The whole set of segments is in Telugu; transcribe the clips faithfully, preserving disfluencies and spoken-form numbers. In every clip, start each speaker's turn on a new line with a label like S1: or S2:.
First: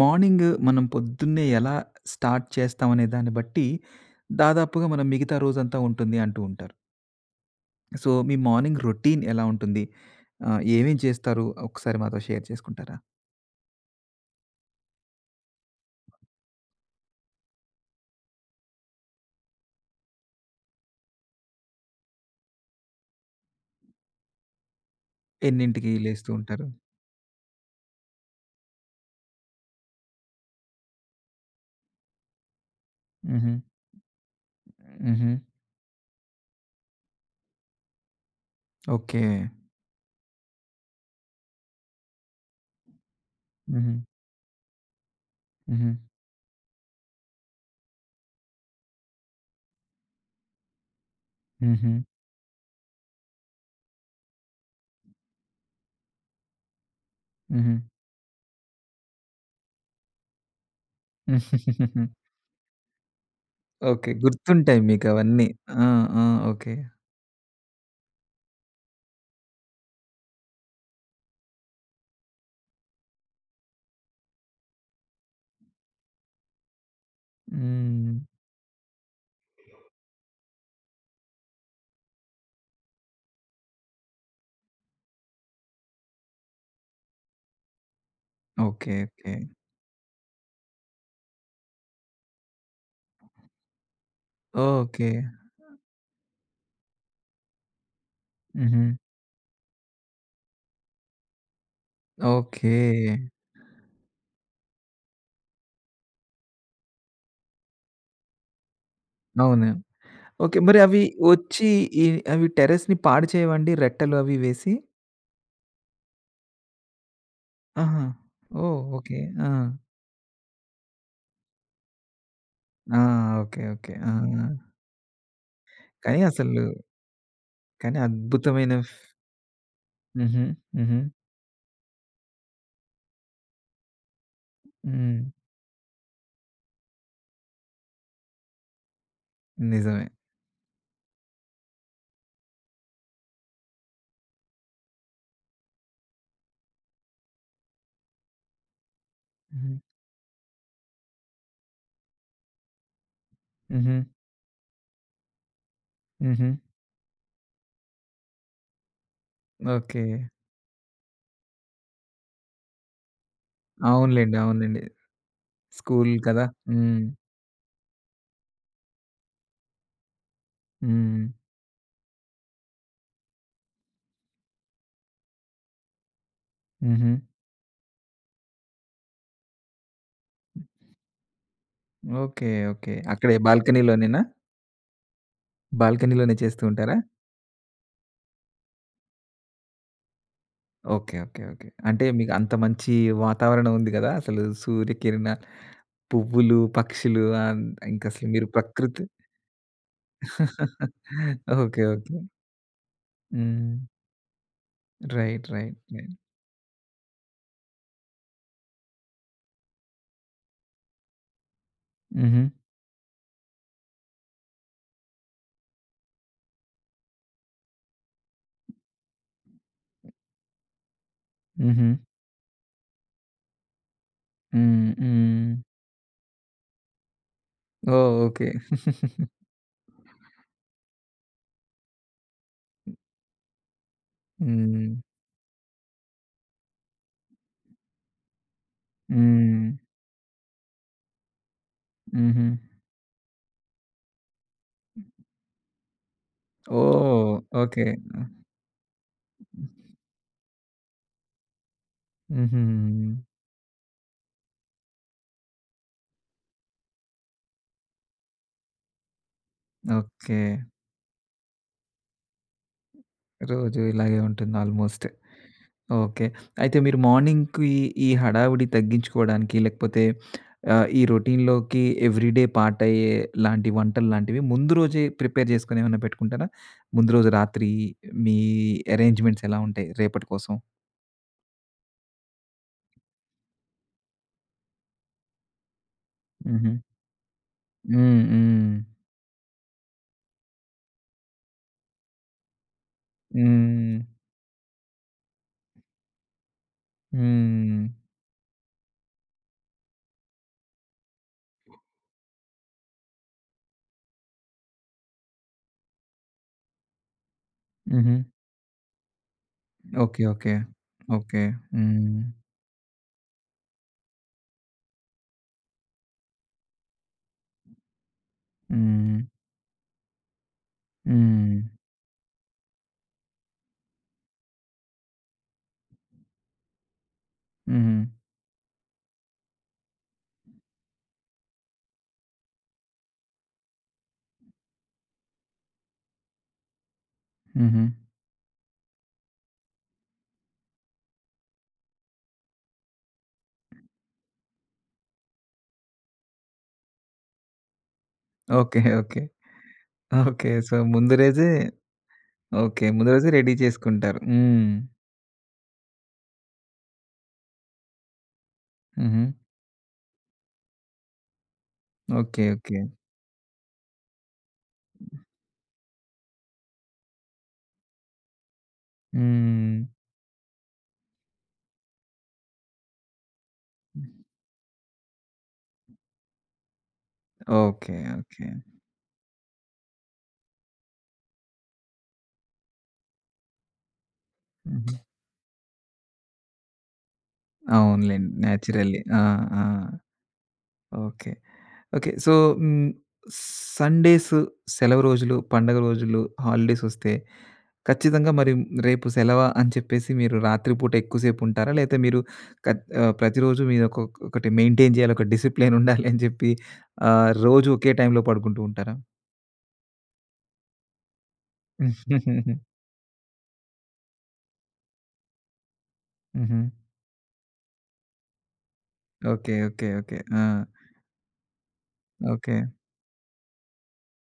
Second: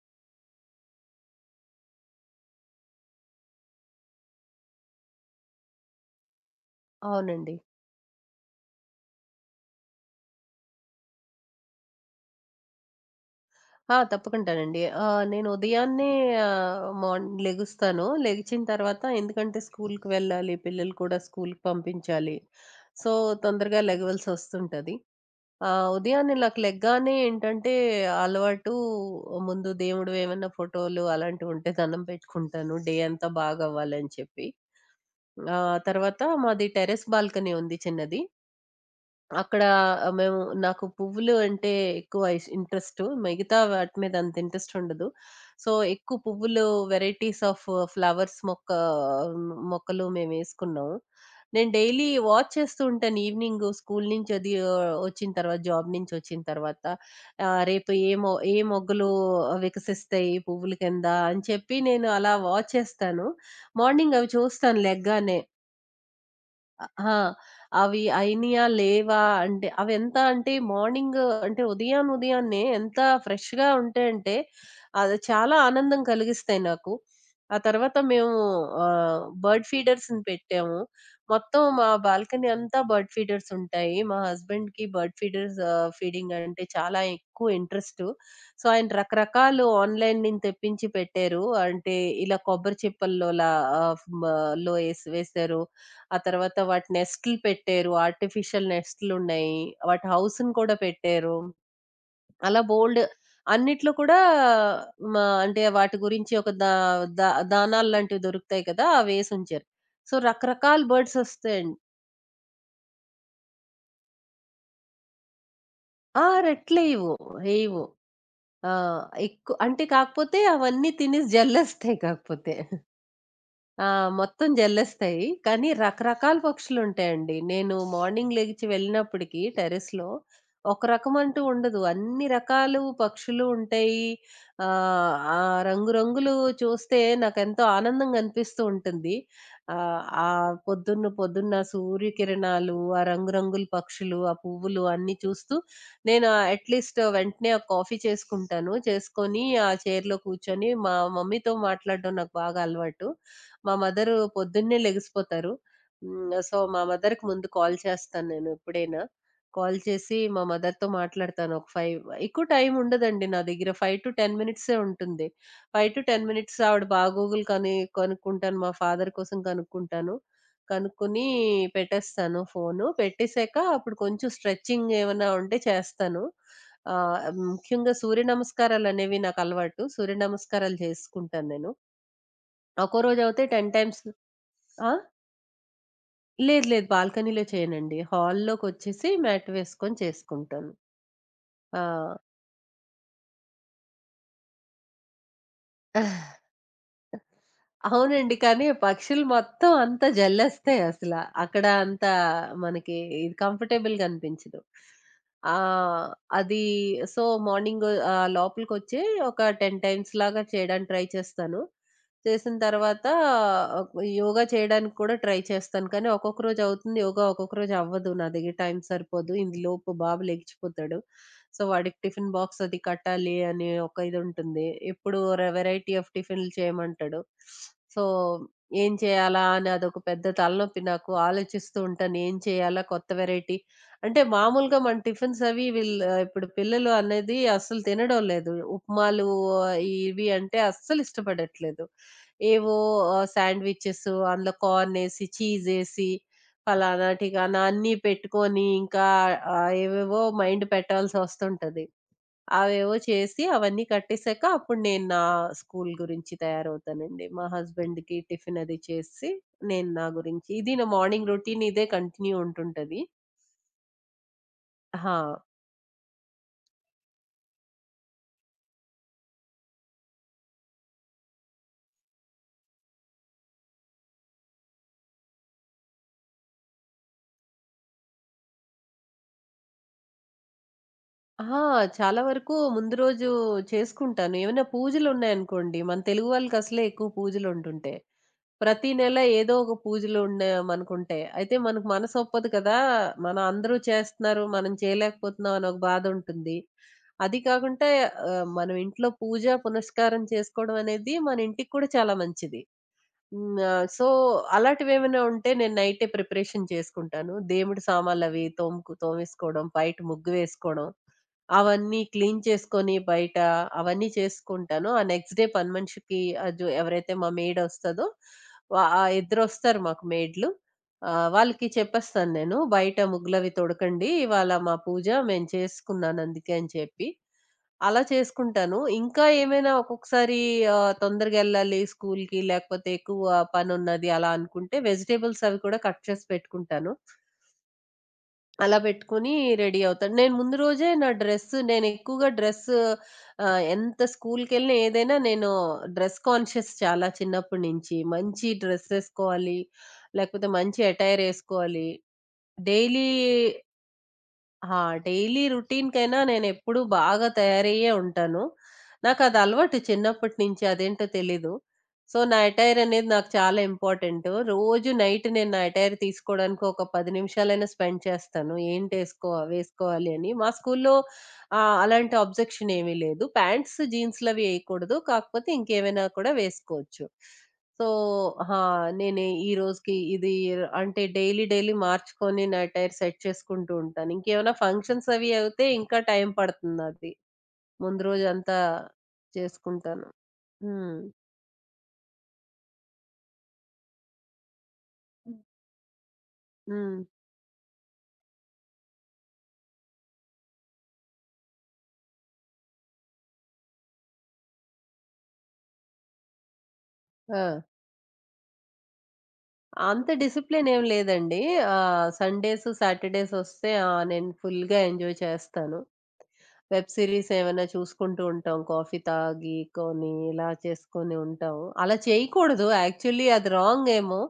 S1: మార్నింగ్ మనం పొద్దున్నే ఎలా స్టార్ట్ చేస్తామనే దాన్ని బట్టి, దాదాపుగా మనం మిగతా రోజంతా ఉంటుంది అంటూ ఉంటారు.
S2: అవునండి.
S1: సో, మీ మార్నింగ్ రొటీన్ ఎలా ఉంటుంది? ఆహ్, ఏమేం చేస్తారు? ఒకసారి మాతో షేర్ చేసుకుంటారా?
S2: ఆ! తప్పకుంటానండి. ఆహ్, నేను ఉదయాన్నే ఆహ్, మార్న్ లెగుస్తాను. లెగిచిన తర్వాత ఎందుకంటే స్కూలుకి వెళ్ళాలి. పిల్లలు కూడా స్కూలుకి పంపించాలి. సో, తొందరగా లెగవాల్సొస్తుంటది. ఆహ్,
S1: ఎన్నింటికి లేస్తూ
S2: ఉదయాన్నే నాకు
S1: ఉంటారు?
S2: లెగ్గానే ఏంటంటే అలవాటు ముందు దేవుడివి ఏమన్నా ఫోటోలు అలాంటివుంటే దండం పెట్టుకుంటాను. డే అంతా
S1: హుహు.
S2: బాగవ్వాలని చెప్పి.
S1: హుహు.
S2: ఆ తర్వాత మాది టెర్రస్ బాల్కనీ ఉంది చిన్నది.
S1: ఓకే.
S2: అక్కడ ఆహ్, మేము నాకు పువ్వులు అంటే ఎక్కువ ఇష్ ఇంట్రెస్టు. మిగతా
S1: హుహు.
S2: వాటి మీద అంత ఇంట్రెస్ట్ ఉండదు. సో,
S1: హుహు.
S2: ఎక్కువ పువ్వులు వెరైటీస్ ఆఫ్ ఫ్లవర్స్ మొక్క మొక్కలు మేమేసుకున్నాం. నేను
S1: హుహు.
S2: డైలీ వాచ్ చేస్తూ ఉంటాను. ఈవినింగ్ స్కూల్ నుంచి అది ఆహ్, వచ్చిన తర్వాత జాబ్ నుంచి వచ్చిన తర్వాత ఆహ్,
S1: హుహు.
S2: రేపు ఏ మొ ఏ మొగ్గలు వికసిస్తాయి పువ్వుల కింద అని చెప్పి నేను అలా వాచ్ చేస్తాను.
S1: ఓకే.
S2: మార్నింగ్ అవి
S1: గుర్తుంటాయి
S2: చూస్తాను లెగ్గానే.
S1: మీకవన్నీ. ఆ! ఆ! ఓకే.
S2: ఆ! అవి అయినియా? లేవా? అంటే అవెంత అంటే మార్నింగ్ అంటే ఉదయాన ఉదయాన్నే ఎంత ఫ్రెష్‌గా ఉంటాయంటే అది చాలా ఆనందం కలిగిస్తాయి నాకు. ఆ తర్వాత
S1: హ్మ్.
S2: మేము ఆహ్, బర్డ్ ఫీడర్స్‌ని పెట్టాము. మొత్తం మా బాల్కనీ అంతా బర్డ్ ఫీడర్స్ ఉంటాయి. మా హస్బెండ్‌కి బర్డ్ ఫీడర్స్ ఆహ్, ఫీడింగ్ అంటే చాలా ఎక్కువ ఇంట్రెస్టు. సో, ఆయన
S1: ఓకే. ఓకే.
S2: రకరకాలు ఆన్‌లైన్ నుంచి తెప్పించి పెట్టారు. అంటే ఇలా కొబ్బరి చిప్పల్లోలా ఆహ్, మ లో ఏసి
S1: ఓకే.
S2: వేశారు. ఆ తర్వాత వాటి నెస్ట్‌లు పెట్టారు. ఆర్టిఫిషియల్
S1: హుహు.
S2: నెస్ట్‌లున్నాయి. వాటి హౌస్‌ని కూడా పెట్టారు. అలా
S1: ఓకే.
S2: బోలెడు అన్నిట్లో కూడా మా అంటే వాటి గురించి ఒక దా దా దానాలు లాంటివి దొరుకుతాయి కదా! అవేసుంచారు.
S1: అవును.
S2: So,
S1: okay. మరి
S2: రకరకాల
S1: అవి
S2: బర్డ్స్
S1: వచ్చి
S2: వస్తాయండి.
S1: ఈ అవి టెర్రస్‌ని పాడు చేయవండి రెట్టెలు అవి వేసి?
S2: ఆ! రెట్లేయవు. ఏయవు.
S1: ఆహా!
S2: ఆ!
S1: ఓహ్! ఓకే. ఆ!
S2: ఎక్కు అంటే కాకపోతే అవన్నీ తినేసి జల్లేస్తాయి కాకపోతే.
S1: ఆ! ఓకే.
S2: ఆ!
S1: ఓకే. ఆ!
S2: మొత్తం జల్లేస్తాయి. కానీ
S1: కానీ
S2: రకరకాల
S1: అసలు
S2: పక్షులుంటాయండి. నేను
S1: కానీ
S2: మార్నింగ్ లెగిచి
S1: అద్భుతమైన ఫ్
S2: వెళ్ళినప్పటికి టెర్రస్‌లో
S1: హుహు.
S2: ఒక
S1: హుహు.
S2: రకం అంటూ ఉండదు. అన్ని రకాలు పక్షులు ఉంటాయి. ఆహ్,
S1: హ్మ్.
S2: ఆ రంగురంగులు చూస్తే నాకెంతో ఆనందంగా అనిపిస్తూ ఉంటుంది. ఆహ్,
S1: నిజమే.
S2: ఆ పొద్దున్న పొద్దున్న సూర్యకిరణాలు, ఆ రంగురంగుల పక్షులు, ఆ పువ్వులు అన్నీ చూస్తూ నేను అట్‌లీస్ట్ వెంటనే ఒక కాఫీ చేసుకుంటాను. చేసుకొని ఆ
S1: హుహు.
S2: చైర్‌లో కూర్చొని మా మమ్మీతో మాట్లాడడం నాకు బాగా అలవాటు. మా
S1: హుహు.
S2: మదరు పొద్దున్నే లెగిసిపోతారు. హ్మ్.
S1: హుహు.
S2: సో, మా మదర్‌కి ముందు కాల్ చేస్తాను నేను ఎప్పుడైనా. Call
S1: okay.
S2: చేసి మా మదర్‌తో మాట్లాడతాను. ఒక ఐదు ఎక్కువ టైం ఉండదండి నా దగ్గర. ఐదు పది
S1: అవునులెండి.
S2: మినిట్సే
S1: అవునులెండి.
S2: ఉంటుంది.
S1: స్కూల్
S2: ఐదు పది
S1: కదా!
S2: మినిట్స్ ఆవిడ
S1: హ్మ్.
S2: బాగోగులు కని కనుక్కుంటాను. మా ఫాదర్ కోసం కనుక్కుంటాను.
S1: హ్మ్.
S2: కనుక్కొని పెట్టేస్తాను ఫోను. పెట్టేసాక అప్పుడు కొంచెం స్ట్రెచింగ్ ఏమన్నా ఉంటే చేస్తాను.
S1: హుహు.
S2: ఆహ్, ముఖ్యంగా సూర్య నమస్కారాలనేవి నాకు అలవాటు. సూర్య నమస్కారాలు చేసుకుంటాను నేను.
S1: ఓకే. ఓకే.
S2: ఒక్కో
S1: అక్కడే
S2: రోజైతే పది టైమ్స్.
S1: బాల్కనీలోనేనా?
S2: ఆ!
S1: బాల్కనీలోనే చేస్తూ
S2: లేదు. లేదు.
S1: ఉంటారా?
S2: బాల్కనీలో చేయనండి. హాల్లోకొచ్చేసి మ్యాట్ వేసుకొని చేసుకుంటాను.
S1: ఓకే. ఓకే. ఓకే.
S2: ఆ!
S1: అంటే మీకు అంత మంచి వాతావరణం ఉంది గదా! అసలు సూర్యకిరణాలు, పువ్వులు, పక్షులు ఆహ్, ఇంకసలు
S2: అవునండి.
S1: మీరు
S2: కానీ
S1: ప్రకృతి
S2: పక్షులు మొత్తం అంతా జల్లేస్తాయి అసల. అక్కడ
S1: ఓకే.
S2: అంత
S1: ఓకే.
S2: మనకి ఇది
S1: హ్మ్.
S2: కంఫర్టబుల్‌గా అనిపించదు.
S1: రైట్. రైట్.
S2: ఆహ్,
S1: రైట్.
S2: అది సో, మార్నింగ్ ఆహ్, లోపలికొచ్చి ఒక పది టైమ్స్ లాగా చేయడానికి ట్రై చేస్తాను.
S1: హుహు.
S2: చేసిన తర్వాత ఆహ్, యోగా చేయడానికి కూడా ట్రై చేస్తాను. కానీ ఒక్కొక్క రోజు అవుతుంది యోగా, ఒక్కొక్క రోజు అవ్వదు. నా దగ్గర టైం సరిపోదు. ఇందులోపు బాబు లెగిచిపోతాడు. సో
S1: హుహు.
S2: వాడికి టిఫిన్ బాక్స్ అది కట్టాలి అనే ఒక ఇది ఉంటుంది.
S1: హ్మ్.
S2: ఎప్పుడు ర
S1: హ్మ్.
S2: వెరైటీ ఆఫ్ టిఫిన్‌లు చేయమంటాడు. సో,
S1: ఓహ్! ఓకే.
S2: ఏం చేయాలా అని అదొక పెద్ద తలనొప్పి నాకు. ఆలోచిస్తూ ఉంటాను. ఏం చేయాలా కొత్త వెరైటీ. అంటే మామూలుగా
S1: హ్మ్.
S2: మన టిఫిన్స్ అవి వీళ్ళు ఇప్పుడు పిల్లలు అనేది అస్సలు తినడం లేదు. ఉప్మాలు
S1: హ్మ్.
S2: ఆ, ఇవి అంటే అస్సలు ఇష్టపడట్లేదు.
S1: హుహు.
S2: ఏవో ఆహ్, శాండ్‌విచెస్ అందులో కార్న్ ఏసి, చీజ్ ఏసి ఫలానా,
S1: ఓహ్!
S2: టికానా
S1: ఓకే.
S2: అన్నీ పెట్టుకొని ఇంకా ఆహ్, ఏవేవో మైండ్ పెట్టాల్సొస్తుంటది.
S1: హుహు.
S2: అవేవో చేసి అవన్నీ కట్టేసాక అప్పుడు నేను నా స్కూల్ గురించి తయారవుతానండి. మా హస్బెండ్‌కి టిఫిన్ అది చేసి, నేను నా
S1: ఓకే.
S2: గురించి ఇది నా మార్నింగ్ రొటీన్ ఇదే కంటిన్యూ ఉంటుంటది.
S1: రోజు ఇలాగే ఉంటుంది ఆల్‌మోస్ట్.
S2: ఆ!
S1: ఓకే. అయితే మీరు మార్నింగ్‌కి ఈ హడావిడి తగ్గించుకోవడానికి లేకపోతే ఆహ్, ఈ రొటీన్‌లోకి ఎవ్రీడే పార్ట్ అయ్యే లాంటి వంటలు లాంటివి ముందు రోజే ప్రిపేర్ చేసుకొని ఏమైనా పెట్టుకుంటారా? ముందు రోజు రాత్రి మీ అరేంజ్‌మెంట్స్ ఎలా ఉంటాయి రేపటి కోసం?
S2: ఆ! చాలా వరకు ముందు రోజు చేసుకుంటాను. ఏమైనా పూజలున్నాయనుకోండి, మన తెలుగు
S1: హుహు.
S2: వాళ్ళకసలే ఎక్కువ పూజలుంటుంటాయి.
S1: హ్మ్. హ్మ్.
S2: ప్రతి నెల ఏదో ఒక పూజలు ఉండే మనకుంటాయి. అయితే మనకు మనసొప్పదు కదా! మన అందరూ
S1: హ్మ్.
S2: చేస్తున్నారు, మనం చేయలేకపోతున్నాం అని ఒక బాధుంటుంది. అది
S1: హ్మ్.
S2: కాకుంటే ఆహ్, మనం ఇంట్లో పూజ, పునస్కారం చేసుకోవడం అనేది మన ఇంటికి కూడా చాలా మంచిది. హ్మ్. ఆహ్, సో, అలాంటివేమైనా ఉంటే నేను నైటే ప్రిపరేషన్ చేసుకుంటాను. దేవుడి
S1: హుహు.
S2: సామాన్లవి తోముకు తోమేసుకోవడం, బయట
S1: ఓకే.
S2: ముగ్గు
S1: ఓకే.
S2: వేసుకోవడం.
S1: ఓకే.
S2: అవన్నీ
S1: హ్మ్.
S2: క్లీన్ చేసుకొని బయట అవన్నీ చేసుకుంటాను. ఆ నెక్స్ట్ డే పని మనిషికి అజు ఎవరైతే మా మెయిడొస్తదో వా ఆహ్,
S1: హ్మ్.
S2: ఇద్దరొస్తారు మాకు మెయిడ్‌లు. ఆహ్,
S1: హ్మ్.
S2: వాళ్ళకి చెప్పేస్తాను నేను. బయట ముగ్గులవి తొడకండి. ఇవాళ మా పూజ మేము చేసుకున్నాను అందుకే అని చెప్పి.
S1: హ్మ్.
S2: అలా చేసుకుంటాను. ఇంకా ఏమైనా ఒక్కొక్కసారి ఆహ్, తొందరగా ఎళ్ళాలి స్కూల్‌కి లేకపోతే ఎక్కువ పనున్నది అలా అనుకుంటే వెజిటబుల్స్ అవి కూడా కట్ చేసి పెట్టుకుంటాను.
S1: హుహు.
S2: అలా పెట్టుకొని రెడీ అవుతాను. నేను ముందు రోజే నా డ్రెస్ నేనెక్కువగా డ్రెస్ ఆహ్, ఎంత స్కూల్‌కెళ్ళినా ఏదైనా నేను డ్రెస్ కాన్షియస్ చాలా చిన్నప్పటి నుంచి. మంచి
S1: ఓకే.
S2: Dress
S1: okay.
S2: ఏసుకోవాలి. లేకపోతే
S1: ఓకే. సో,
S2: మంచి
S1: ముందు
S2: అటైర్
S1: రోజే
S2: ఏసుకోవాలి.
S1: ఓకే.
S2: డైలీ
S1: ముందు రోజే రెడీ చేసుకుంటారు. హ్మ్.
S2: ఆ! డైలీ రొటీన్‌కైనా నేనెప్పుడూ బాగా తయారయ్యే ఉంటాను.
S1: హుహు.
S2: నాకది అలవాటు చిన్నప్పటి నుంచి అదేంటో తెలీదు. సో, నా
S1: ఓకే. ఓకే.
S2: అటైర్ అనేది నాకు చాలా ఇంపార్టెంటు. రోజు నైట్ నేను నా అటైర్ తీసుకోవడానికి ఒక పది నిమిషాలైనా స్పెండ్ చేస్తాను. ఏంటేసుకో
S1: హ్మ్.
S2: వేసుకోవాలి అని. మా స్కూల్లో ఆహ్, అలాంటి అబ్జెక్షన్ ఏమీ లేదు. ప్యాంట్స్, జీన్స్‌లవి ఏయకూడదు. కాకపోతే ఇంకేమైనా కూడా వేసుకోవచ్చు. So,
S1: okay. ఓకే.
S2: ఆ! నేను ఈ రోజుకి ఇది అంటే డైలీ, డైలీ మార్చుకొని నా అటైర్ సెట్ చేసుకుంటూ ఉంటాను. ఇంకేమైనా
S1: హుహు.
S2: ఫంక్షన్స్ అవి అయితే ఇంకా టైం పడుతుంది నాది. ముందు
S1: అవునులెండి.
S2: రోజంతా
S1: నేచురల్లీ. ఆ! ఆ!
S2: చేసుకుంటాను. హ్మ్.
S1: ఓకే. ఓకే. సో, హ్మ్, సండేస్ సెలవు రోజులు,
S2: హ్మ్.
S1: పండగ రోజులు, హాలిడేస్
S2: హ్మ్.
S1: వస్తే ఖచ్చితంగా మరి రేపు సెలవా అని చెప్పేసి మీరు రాత్రి పూట ఎక్కువ సేపుంటారా? లేతే మీరు కత్ ఆహ్, ప్రతిరోజు మీరొక ఒకటి మెయింటైన్ జేయాలి. ఒక డిసిప్లిన్ ఉండాలి అని జెప్పి ఆహ్,
S2: ఆ!
S1: రోజు ఒకే టైంలో పడుకుంటూ ఉంటారా?
S2: అంత డిసిప్లిన్ ఏం లేదండి. ఆహ్, సండేస్, సాటర్‌డేస్ వస్తే ఆ! నేను ఫుల్‌గా ఎంజాయ్ చేస్తాను.
S1: హుహు.
S2: వెబ్ సీరీస్ ఏమైనా చూసుకుంటూ ఉంటాం. Coffee
S1: okay. ఓకే.
S2: తాగికొని
S1: ఓకే. ఆ!
S2: ఇలా చేసుకొని ఉంటాం. అలా
S1: ఓకే.
S2: చేయకూడదు. యాక్చువల్లీ అది రాంగ్ ఏమో.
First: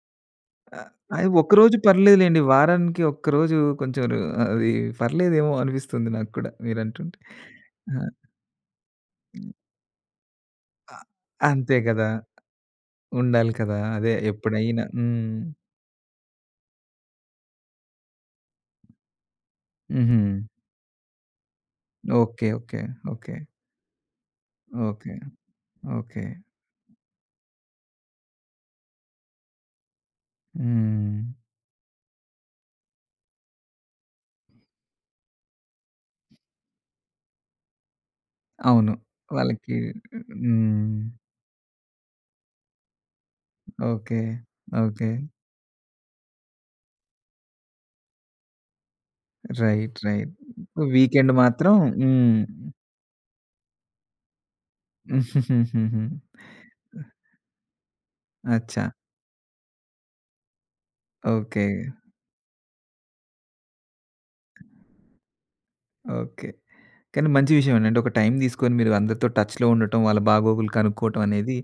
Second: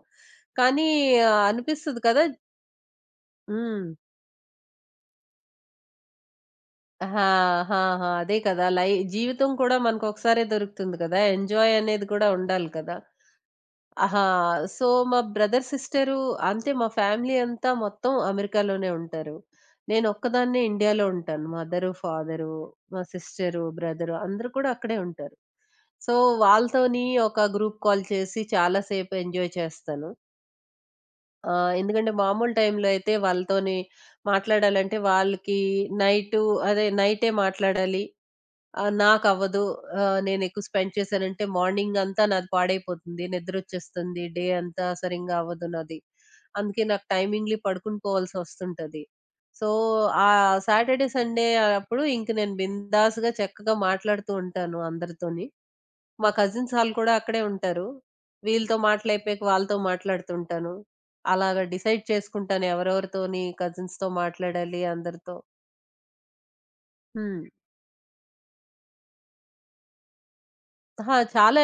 S1: ఆహ్,
S2: కానీ
S1: అది
S2: ఆహ్,
S1: ఒక్కరోజు
S2: అనిపిస్తది కదా!
S1: పర్లేదులెండి. వారానికి ఒక్కరోజు
S2: హ్మ్.
S1: కొంచెం రు అది పర్లేదేమో అనిపిస్తుంది నాకు కూడా
S2: ఆ!
S1: మీరంటుంటే.
S2: ఆ!
S1: ఆ!
S2: ఆ! అదే కదా! లై జీవితం
S1: హ్మ్.
S2: కూడా మనకొకసారే
S1: అ
S2: దొరుకుతుంది కదా! ఎంజాయ్
S1: అంతే కదా!
S2: అనేది కూడా ఉండాలి కదా!
S1: ఉండాలి కదా! అదే
S2: ఆహా!
S1: ఎప్పుడైనా.
S2: సో, మా
S1: హ్మ్.
S2: బ్రదర్, సిస్టరు అంతే మా ఫ్యామిలీ అంతా మొత్తం అమెరికాలోనే ఉంటారు.
S1: హుహు.
S2: నేనొక్కదాన్నే ఇండియాలో ఉంటాను. Mother,
S1: okay.
S2: Father,
S1: okay.
S2: మా
S1: ఓకే.
S2: సిస్టరు, బ్రదరు అందరూ కూడా అక్కడే
S1: ఓకే.
S2: ఉంటారు. So,
S1: okay.
S2: వాళ్ళతోని ఒక గ్రూప్ కాల్ చేసి చాలా సేపు ఎంజాయ్ చేస్తాను.
S1: హ్మ్.
S2: ఆహ్, ఎందుకంటే మామూలు టైంలో అయితే వాళ్ళతోని మాట్లాడాలంటే వాళ్ళకి నైటు అదే నైటే మాట్లాడాలి. ఆ!
S1: అవును.
S2: నాకవ్వదు.
S1: వాళ్ళకి
S2: ఆహ్, నేనెక్కువ స్పెండ్
S1: హ్మ్.
S2: చేశానంటే మార్నింగంతా నాది పాడైపోతుంది.
S1: ఓకే.
S2: నిద్రొచ్చేస్తుంది. డే అంతా
S1: ఓకే.
S2: సరింగా అవ్వదు నాది. అందుకే నాకు టైమింగ్‌లీ పడుకుని పోవాల్సొస్తుంటది. So,
S1: right.
S2: ఆ
S1: రైట్.
S2: సాటర్‌డే,
S1: వీకెండ్
S2: సండే
S1: మాత్రం
S2: అప్పుడు ఇంక
S1: హ్మ్.
S2: నేను బిందాస్‌గా చక్కగా మాట్లాడుతూ ఉంటాను అందరితోని.
S1: హుహుహుహు.
S2: మా కజిన్స్ ఆళ్ళు కూడా అక్కడే ఉంటారు. వీళ్ళతో
S1: అచ్చా!
S2: మాటలైపోయాక వాళ్ళతో మాట్లాడుతుంటాను. అలాగా
S1: ఓకే.
S2: డిసైడ్ చేసుకుంటాను ఎవరెవరితోని కజిన్స్‌తో మాట్లాడాలి అందరితో.
S1: ఓకే. కానీ
S2: హ్మ్.
S1: మంచి విషయమేనండి. అంటే ఒక టైం తీసుకొని మీరు అందరితో టచ్‌లో ఉండటం, వాళ్ళ బాగోగులు
S2: అహా!
S1: కనుక్కోవటం అనేది
S2: చాలా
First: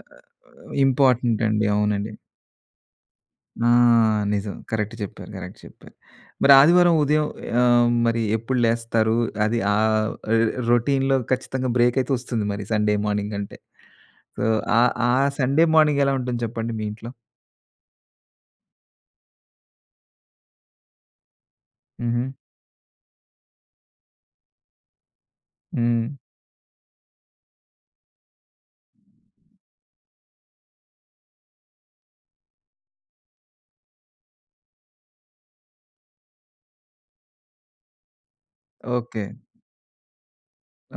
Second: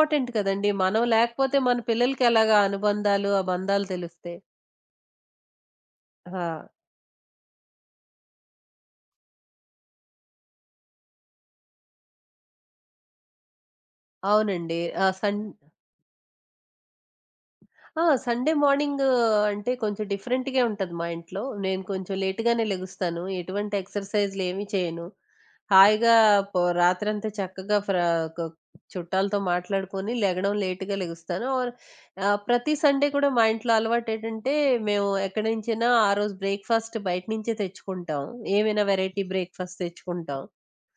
S1: ఆహ్,
S2: కదండీ. మనం
S1: ఇంపార్టెంట్
S2: లేకపోతే
S1: అండి.
S2: మన
S1: అవునండి.
S2: పిల్లలకి ఎలాగా అనుబంధాలు, ఆ
S1: ఆ!
S2: బంధాలు తెలుస్తాయి.
S1: నిజం. కరెక్ట్ చెప్పారు. కరెక్ట్ చెప్పారు.
S2: ఆ!
S1: మరి ఆదివారం ఉదయం ఆహ్, మరి ఎప్పుడు లేస్తారు? అది ఆహ్, రొటీన్‌లో ఖచ్చితంగా బ్రేక్ అయితే వస్తుంది మరి సండే మార్నింగ్ అంటే. సో,
S2: అవునండి.
S1: ఆ ఆ
S2: ఆహ్, సన్
S1: సండే మార్నింగ్ ఎలా ఉంటుంది చెప్పండి మీ ఇంట్లో?
S2: ఆ! సండే మార్నింగ్ అంటే కొంచెం డిఫరెంట్‌గే ఉంటది మా ఇంట్లో. నేను కొంచెం
S1: హుహు.
S2: లేట్‌గానే లెగుస్తాను. ఎటువంటి ఎక్సర్‌సైజ్‌లేమి చేయను.
S1: హ్మ్.
S2: హాయిగా పొ రాత్రంతా చక్కగా ఫ్ర కొ చుట్టాలతో మాట్లాడుకొని లెగడం లేట్‌గా లెగుస్తాను. ఆర్ ఆహ్, ప్రతి సండే కూడా మా ఇంట్లో అలవాటేటంటే, మేము ఎక్కడి నుంచైనా ఆ రోజు బ్రేక్‌ఫాస్ట్ బయట నుంచే తెచ్చుకుంటాం. ఏమైనా
S1: ఓకే.
S2: వెరైటీ బ్రేక్‌ఫాస్ట్ తెచ్చుకుంటాం.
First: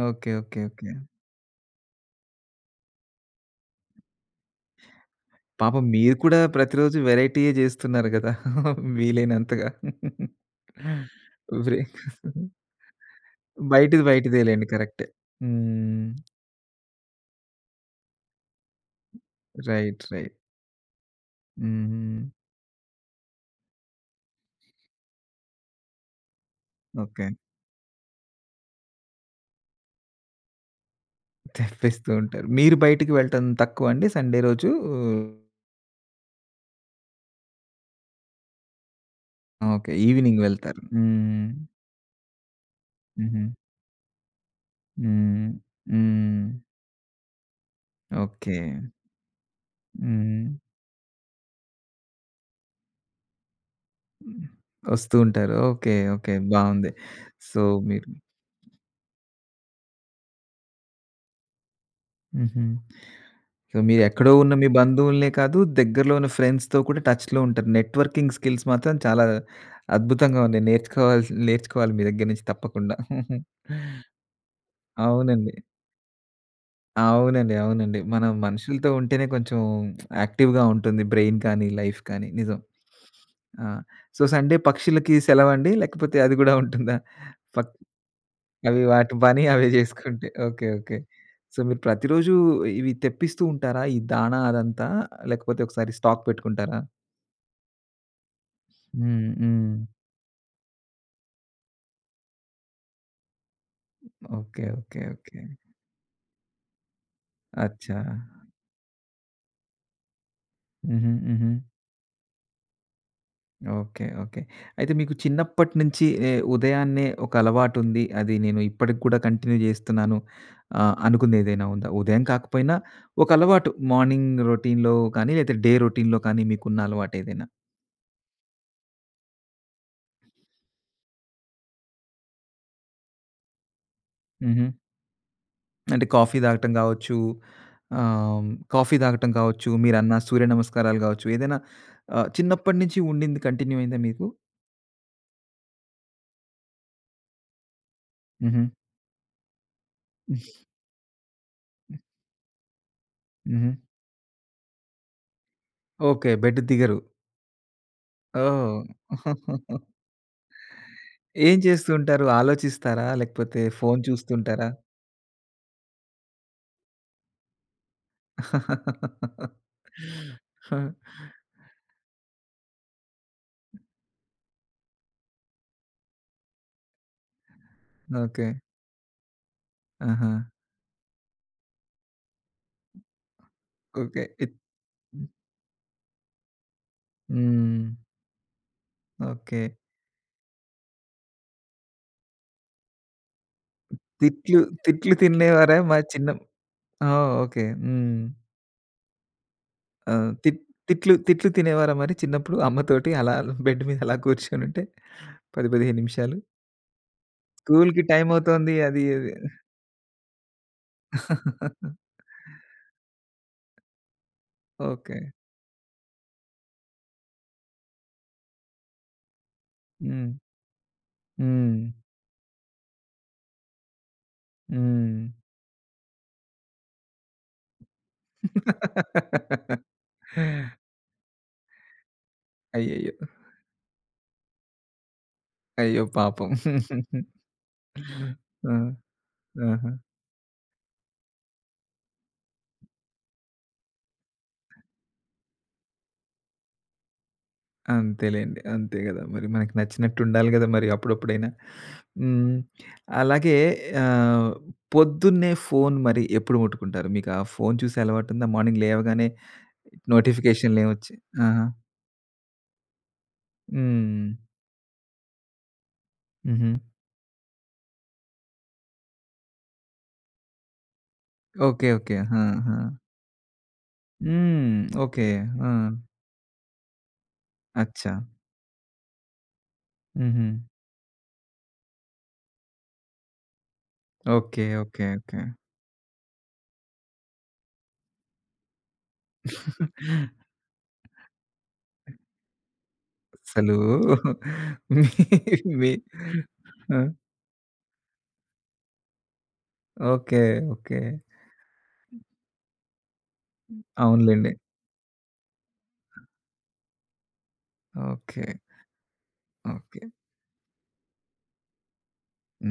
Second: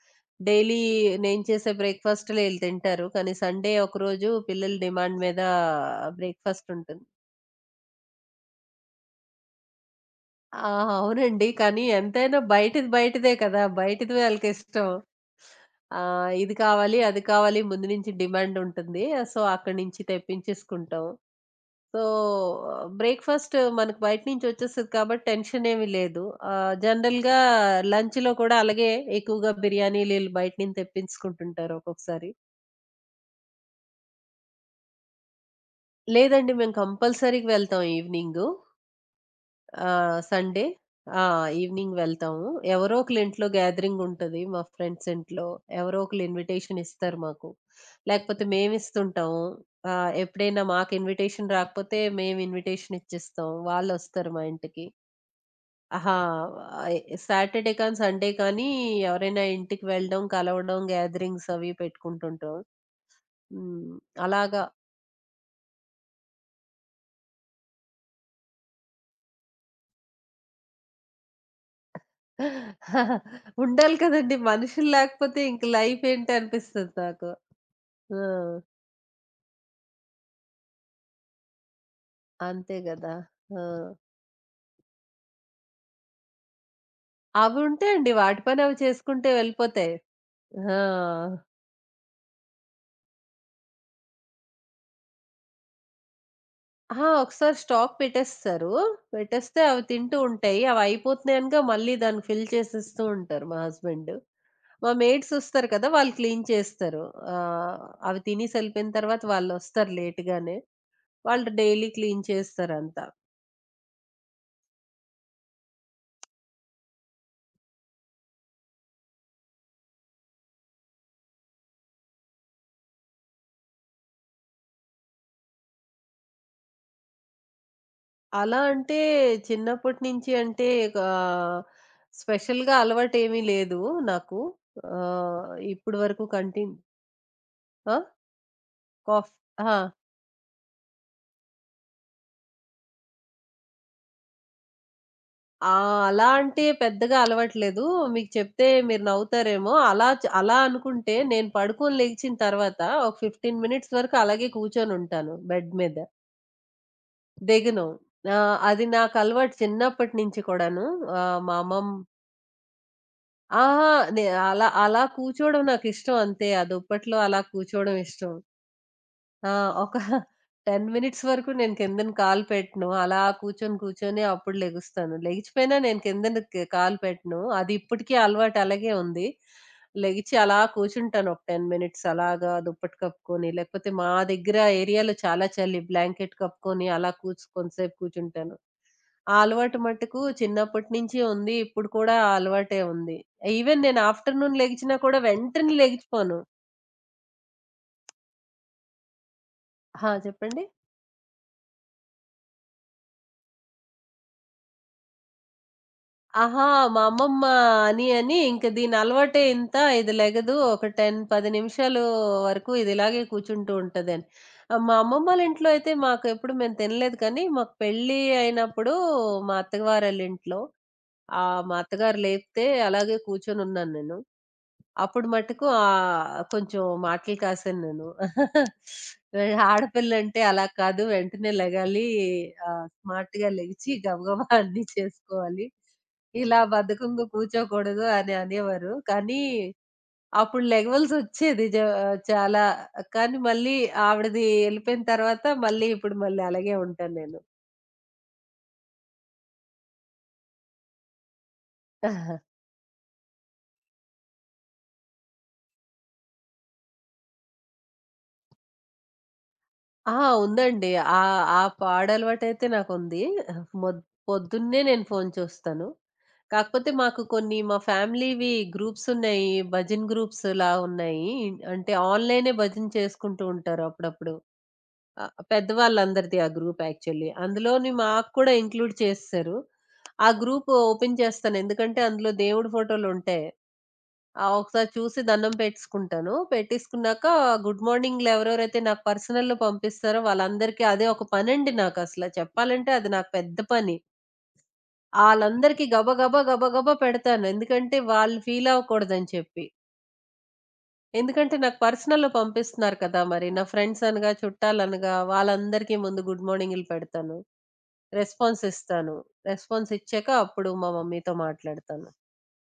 S1: ఓకే. ఓకే.
S2: Daily
S1: okay.
S2: నేను చేసే బ్రేక్‌ఫాస్ట్‌లే ఈళ్ళు తింటారు. కానీ సండే ఒకరోజు పిల్లల డిమాండ్ మీద
S1: పాపం మీరు కూడా
S2: బ్రేక్‌ఫాస్ట్
S1: ప్రతిరోజు
S2: ఉంటుంది.
S1: వేరైటీయే జేస్తున్నారు గదా! వీలైనంతగా.
S2: ఆ! అవునండి. కానీ
S1: బ్రేక్‌ఫాస్ట్
S2: ఎంతైనా బయటిది బయటిదే కదా!
S1: బయటిది
S2: బయటిది
S1: బయటిదేలెండి.
S2: వాళ్ళకిష్టం.
S1: కరెక్టే. హ్మ్.
S2: ఆహ్, ఇది కావాలి, అది కావాలి ముందు నుంచి డిమాండ్ ఉంటుంది. సో, అక్కడి నుంచి
S1: రైట్. రైట్.
S2: తెప్పించేసుకుంటాం. సో,
S1: హ్మ్.
S2: బ్రేక్‌ఫాస్ట్ మనకు బయట నుంచి వచ్చేస్తది కాబట్టి టెన్షన్ ఏమీ లేదు. ఆహ్,
S1: ఓకే.
S2: జనరల్‌గా లంచ్‌లో కూడా అలాగే ఎక్కువగా బిర్యానీలు ఈళ్ళు బయట నుంచి తెప్పించుకుంటుంటారు
S1: తెప్పిస్తూ
S2: ఒక్కొక్కసారి.
S1: ఉంటారు. మీరు బయటికి వెళ్ళటం తక్కువ అండి సండే రోజు?
S2: లేదండి మేము కంపల్సరీగా వెళ్తాం ఈవినింగు. ఆ!
S1: ఓకే. Evening
S2: Sunday.
S1: వెళ్తారు.
S2: ఆ!
S1: హ్మ్.
S2: ఈవినింగ్ వెళ్తాము. ఎవరో
S1: హుహు.
S2: ఒకళ్ళింట్లో గ్యాదరింగ్ ఉంటది. మా ఫ్రెండ్స్ ఇంట్లో.
S1: హ్మ్.
S2: ఎవరో ఒకళ్ళు
S1: హ్మ్.
S2: ఇన్విటేషన్ ఇస్తారు మాకు. లేకపోతే
S1: ఓకే.
S2: మేమిస్తుంటాము. ఆహ్,
S1: హ్మ్.
S2: ఎప్పుడైనా మాకు ఇన్విటేషన్ రాకపోతే మేము ఇన్విటేషన్ ఇచ్చేస్తాం. వాళ్ళొస్తారు మా ఇంటికి.
S1: వస్తూ ఉంటారు. ఓకే.
S2: ఆహా!
S1: ఓకే. బావుంది.
S2: ఆహ్,
S1: సో,
S2: సాటర్‌డే కానీ,
S1: మీరు
S2: సండే కానీ ఎవరైనా ఇంటికి వెళ్ళడం, కలవడం, గ్యాదరింగ్స్ అవి పెట్టుకుంటుంటాం.
S1: హుహు. సో,
S2: హ్మ్.
S1: మీరెక్కడో ఉన్న
S2: అలాగా
S1: మీ బంధువులనే కాదు, దగ్గరలో ఉన్న ఫ్రెండ్స్‌తో కూడా టచ్‌లో ఉంటారు. నెట్వర్కింగ్ స్కిల్స్ మాత్రం చాలా అద్భుతంగా ఉన్నాయి. నేర్చుకోవాల్సి నేర్చుకోవాలి మీ దగ్గర నుంచి తప్పకుండా.
S2: ఉండాలి కదండీ! మనుషులు లేకపోతే
S1: అవునండి.
S2: ఇంక లైఫ్ ఏంటి అనిపిస్తది నాకు.
S1: అవునండి. అవునండి.
S2: ఆ!
S1: మనం మనుషులతో ఉంటేనే కొంచెం యాక్టివ్‌గా ఉంటుంది బ్రెయిన్ కానీ, లైఫ్ కానీ. నిజం.
S2: అంతే గదా! ఆ!
S1: ఆ! సో, సండే పక్షులకి సెలవండి? లేకపోతే అది గూడా ఉంటుందా? పక్
S2: అవుంటాయండి. వాటి పని అవి
S1: అవి వాటి
S2: చేసుకుంటే
S1: పని అవే
S2: వెళ్ళిపోతాయి.
S1: జేసుకుంటాయి. ఓకే.
S2: ఆ!
S1: ఓకే. సో, మీరు ప్రతిరోజు ఇవి తెప్పిస్తూ ఉంటారా? ఈ దాణా అదంతా? లేకపోతే ఒకసారి స్టాక్ పెట్టుకుంటారా?
S2: అహా! ఒకసారి స్టాక్ పెట్టేస్తారు.
S1: హ్మ్.
S2: పెట్టేస్తే
S1: హ్మ్.
S2: అవి తింటూ ఉంటాయి. అవి అయిపోతున్నాయి అనగా మళ్ళీ దాన్ని ఫిల్ చేసేస్తూ ఉంటారు మా హస్బెండ్.
S1: ఓకే.
S2: మా
S1: ఓకే.
S2: Mates
S1: okay.
S2: వస్తారు కదా! వాళ్ళు క్లీన్ చేస్తారు. ఆహ్,
S1: అచ్చా!
S2: అవి తినేసి ఎళ్ళిపోయిన తర్వాత వాళ్ళొస్తారు లేట్‌గానే.
S1: హుహు. హుహు.
S2: వాళ్ళు డైలీ క్లీన్ చేస్తారంతా.
S1: ఓకే. ఓకే. అయితే మీకు చిన్నప్పటి నుంచి ఏ ఉదయాన్నే ఒక అలవాటుంది. అది నేను ఇప్పటికి కూడా కంటిన్యూ జేస్తున్నాను ఆహ్, అనుకుందేదైనా ఉందా? ఉదయం కాకపోయినా ఒక అలవాటు మార్నింగ్ రొటీన్‌లో కానీ, లేతే డే రొటీన్‌లో కానీ మీకున్న అలవాటేదైనా?
S2: అలా అంటే చిన్నప్పటి నుంచి అంటే ఆహ్, స్పెషల్‌గా అలవాటేమీ లేదు నాకు. ఆహ్, ఇప్పటి
S1: అంటే
S2: వరకు
S1: కాఫీ తాగటం
S2: కంటిన్
S1: కావచ్చు,
S2: ఆ!
S1: ఆహ్, కాఫీ తాగటం
S2: కాఫ్
S1: కావచ్చు,
S2: అహా!
S1: మీరన్న సూర్య నమస్కారాలు కావచ్చు, ఏదైనా ఆహ్, చిన్నప్పటి నుంచి ఉండింది కంటిన్యూ అయిందా మీకు?
S2: ఆ! అలా అంటే పెద్దగా అలవాట్లేదు. మీకు
S1: హుహు.
S2: చెప్తే మీరు నవ్వుతారేమో! అలా చ అలా అనుకుంటే నేను పడుకొని లెగిచిన తర్వాత ఒక పదిహేను
S1: హుహు.
S2: మినిట్స్ వరకు అలాగే కూర్చొనుంటాను బెడ్ మీద.
S1: ఓకే. బెడ్ దిగరు.
S2: దిగను. ఆ!
S1: ఓహ్!
S2: అది నాకు అలవాటు చిన్నప్పటి నుంచి కూడాను. ఆహ్,
S1: ఏం
S2: మా
S1: చేస్తూ
S2: అమ్మమ్మ
S1: ఉంటారు? ఆలోచిస్తారా? లేకపోతే
S2: ఆహా!
S1: ఫోను
S2: నే
S1: చూస్తుంటారా?
S2: అలా అలా కూర్చోవడం నాకిష్టం అంతే. ఆ దుప్పట్లో అలా కూర్చోవడం ఇష్టం. ఆ! ఒక పది మినిట్స్ వరకు నేను కిందన కాలు పెట్టను. అలా కూర్చొని, కూర్చొని అప్పుడు లెగుస్తాను. లెగిచిపోయినా నేను కిందన క్ కాలు పెట్టను. అది ఇప్పటికీ
S1: ఓకే.
S2: అలవాటు అలాగే ఉంది.
S1: ఆహా!
S2: లెగిచి అలా కూర్చుంటాను ఒక పది మినిట్స్ అలాగా దుప్పటి కప్పుకొని. లేకపోతే మా
S1: ఓకే. ఇత్
S2: దగ్గర ఏరియాలో చాలా చలి. బ్లాంకెట్ కప్పుకొని అలా కూర్చు
S1: హ్మ్.
S2: కొంతసేపు కూర్చుంటాను. ఆ
S1: ఓకే.
S2: అలవాటు మట్టుకు చిన్నప్పటి నుంచి ఉంది. ఇప్పుడు కూడా ఆ అలవాటే ఉంది. ఈవెన్ నేను
S1: తిట్లు
S2: ఆఫ్టర్‌నూన్ లెగిచినా
S1: తిట్లు
S2: కూడా వెంటనే
S1: తినేవారా? మరి చిన్న
S2: లెగిచిపోను.
S1: ఓహ్! ఓకే. హ్మ్.
S2: ఆ!
S1: ఆ! తిట్
S2: చెప్పండి?
S1: తిట్లు తిట్లు తినేవారా మరి చిన్నప్పుడు అమ్మతోటి అలా బెడ్ మీద అలా కూర్చొనుంటే పది, పదిహేను నిమిషాలు?
S2: ఆహా! మా అమ్మమ్మ
S1: స్కూల్‌కి
S2: అని అని ఇంక
S1: టైమవుతోంది
S2: దీని
S1: అది ఇది.
S2: అలవాటే ఇంత ఇది లెగదు. ఒక పది, పది నిమిషాలు వరకు ఇది ఇలాగే కూర్చుంటూ ఉంటదని. ఆహ్, మా
S1: ఓకే.
S2: అమ్మమ్మోళ్ళ ఇంట్లో అయితే మాకు ఎప్పుడు మేము తినలేదు కానీ, మాకు పెళ్లి అయినప్పుడు మా అత్తగారోళ్ళ
S1: హ్మ్.
S2: ఇంట్లో ఆహ్, మా
S1: హ్మ్.
S2: అత్తగారు లేపితే అలాగే కూర్చొనున్నాను నేను.
S1: హ్మ్.
S2: అప్పుడు మటుకు ఆహ్, కొంచెం మాటలు కాసాను నేను. ఆడపిల్లంటే అలా కాదు. వెంటనే లెగాలి. ఆహ్,
S1: అయ్యయ్యో!
S2: స్మార్ట్‌గా లెగిచి గబగబా అన్నీ చేసుకోవాలి.
S1: అయ్యో పాపం!
S2: ఇలా బద్ధకంగా కూర్చోకూడదు అని
S1: ఆ!
S2: అనేవారు. కానీ
S1: ఆహా!
S2: అప్పుడు లెగవాల్సొచ్చేది. జ చాలా కానీ మళ్ళీ ఆవిడది ఎళ్ళిపోయిన తర్వాత మళ్ళీ ఇప్పుడు మళ్ళీ అలాగే ఉంటాను నేను.
S1: అంతేలేండి. అంతే గదా! మరి మనకి నచ్చినట్టు ఉండాలి గదా! మరి అప్పుడప్పుడైనా. హ్మ్. అలాగే ఆహ్, పొద్దున్నే ఫోను మరి ఎప్పుడు ముట్టుకుంటారు? మీకు ఆ ఫోను చూసే అలవాటుందా? మార్నింగ్ లేవగానే
S2: ఆ! ఉందండి.
S1: నోటిఫికేషన్‌లేమొచ్చి
S2: ఆహ్, ఆ
S1: ఆహా!
S2: పాడలవాటైతే నాకుంది. మొద్
S1: హ్మ్.
S2: పొద్దున్నే నేను ఫోను చూస్తాను.
S1: హుహు.
S2: కాకపోతే మాకు కొన్ని మా ఫ్యామిలీవి గ్రూప్సున్నాయి. భజన గ్రూప్స్‌లా ఉన్నాయి.
S1: ఓకే.
S2: అంటే
S1: ఓకే. ఆ!
S2: ఆన్‌లైనే
S1: ఆ!
S2: భజన చేసుకుంటూ ఉంటారు అప్పుడప్పుడు.
S1: హ్మ్. ఓకే.
S2: ఆహ్,
S1: ఆ!
S2: పెద్దవాళ్ళందరిది ఆ గ్రూప్ యాక్చువల్లీ. అందులోని
S1: అచ్చా!
S2: మాకు కూడా ఇంక్లూడ్ చేసేశారు. ఆ
S1: హుహు.
S2: గ్రూప్ ఓపెన్ చేస్తాను. ఎందుకంటే అందులో దేవుడి ఫోటోలుంటాయి. ఆ!
S1: ఓకే.
S2: ఒకసారి
S1: ఓకే.
S2: చూసి
S1: ఓకే.
S2: దండం పెట్టేసుకుంటాను. పెట్టేసుకున్నాక గుడ్ మార్నింగ్‌లు ఎవరెవరైతే నాకు పర్సనల్‌లో పంపిస్తారో వాళ్ళందరికీ అదే ఒక పనండి నాకసల చెప్పాలంటే అది నాకు పెద్ద
S1: అసలు
S2: పని.
S1: మీ
S2: ఆళ్ళందరికీ
S1: మీ
S2: గబగబా, గబగబా
S1: ఆ!
S2: పెడతాను. ఎందుకంటే వాళ్ళు ఫీల్ అవ్వకూడదని చెప్పి.
S1: ఓకే. ఓకే.
S2: ఎందుకంటే నాకు పర్సనల్‌లో పంపిస్తున్నారు కదా! మరి నా ఫ్రెండ్స్ అనగా,
S1: అవునులెండి.
S2: చుట్టాలనగా వాళ్ళందరికీ ముందు గుడ్ మార్నింగ్‌లు పెడతాను.
S1: ఓకే.
S2: రెస్పాన్స్ ఇస్తాను. Response
S1: okay.
S2: ఇచ్చాక అప్పుడు మా మమ్మీతో మాట్లాడతాను.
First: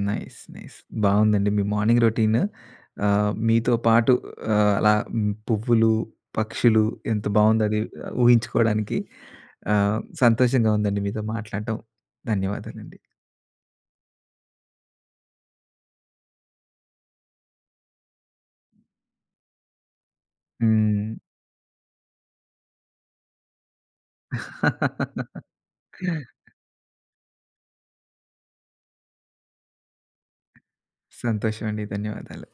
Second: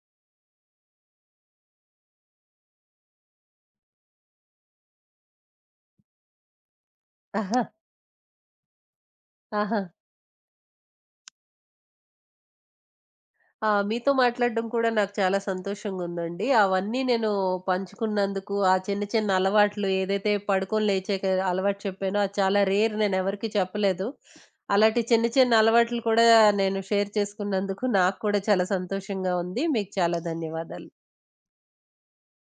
S1: నైస్. నైస్. బావుందండి మీ మార్నింగ్ రొటీన్. ఆహ్, మీతో పాటు ఆహ్, అలా హ్మ్, పువ్వులు, పక్షులు ఎంత
S2: ఆహా!
S1: బావుందది ఊహించుకోవడానికి.
S2: ఆహా!
S1: ఆహ్, సంతోషంగా ఉందండి మీతో మాట్లాడటం. ధన్యవాదాలండి.
S2: ఆ! మీతో మాట్లాడడం కూడా నాకు చాలా సంతోషంగుందండి. అవన్నీ నేను పంచుకున్నందుకు, ఆ చిన్న చిన్న అలవాట్లు ఏదైతే పడుకొని
S1: హ్మ్.
S2: లేచాక అలవాటు చెప్పానో అది చాలా రేర్ నేనెవరికీ చెప్పలేదు. అలాంటి చిన్న చిన్న అలవాట్లు కూడా నేను షేర్ చేసుకున్నందుకు నాకు కూడా చాలా సంతోషంగా ఉంది. మీకు చాలా ధన్యవాదాలు.
S1: సంతోషమండి. ధన్యవాదాలు.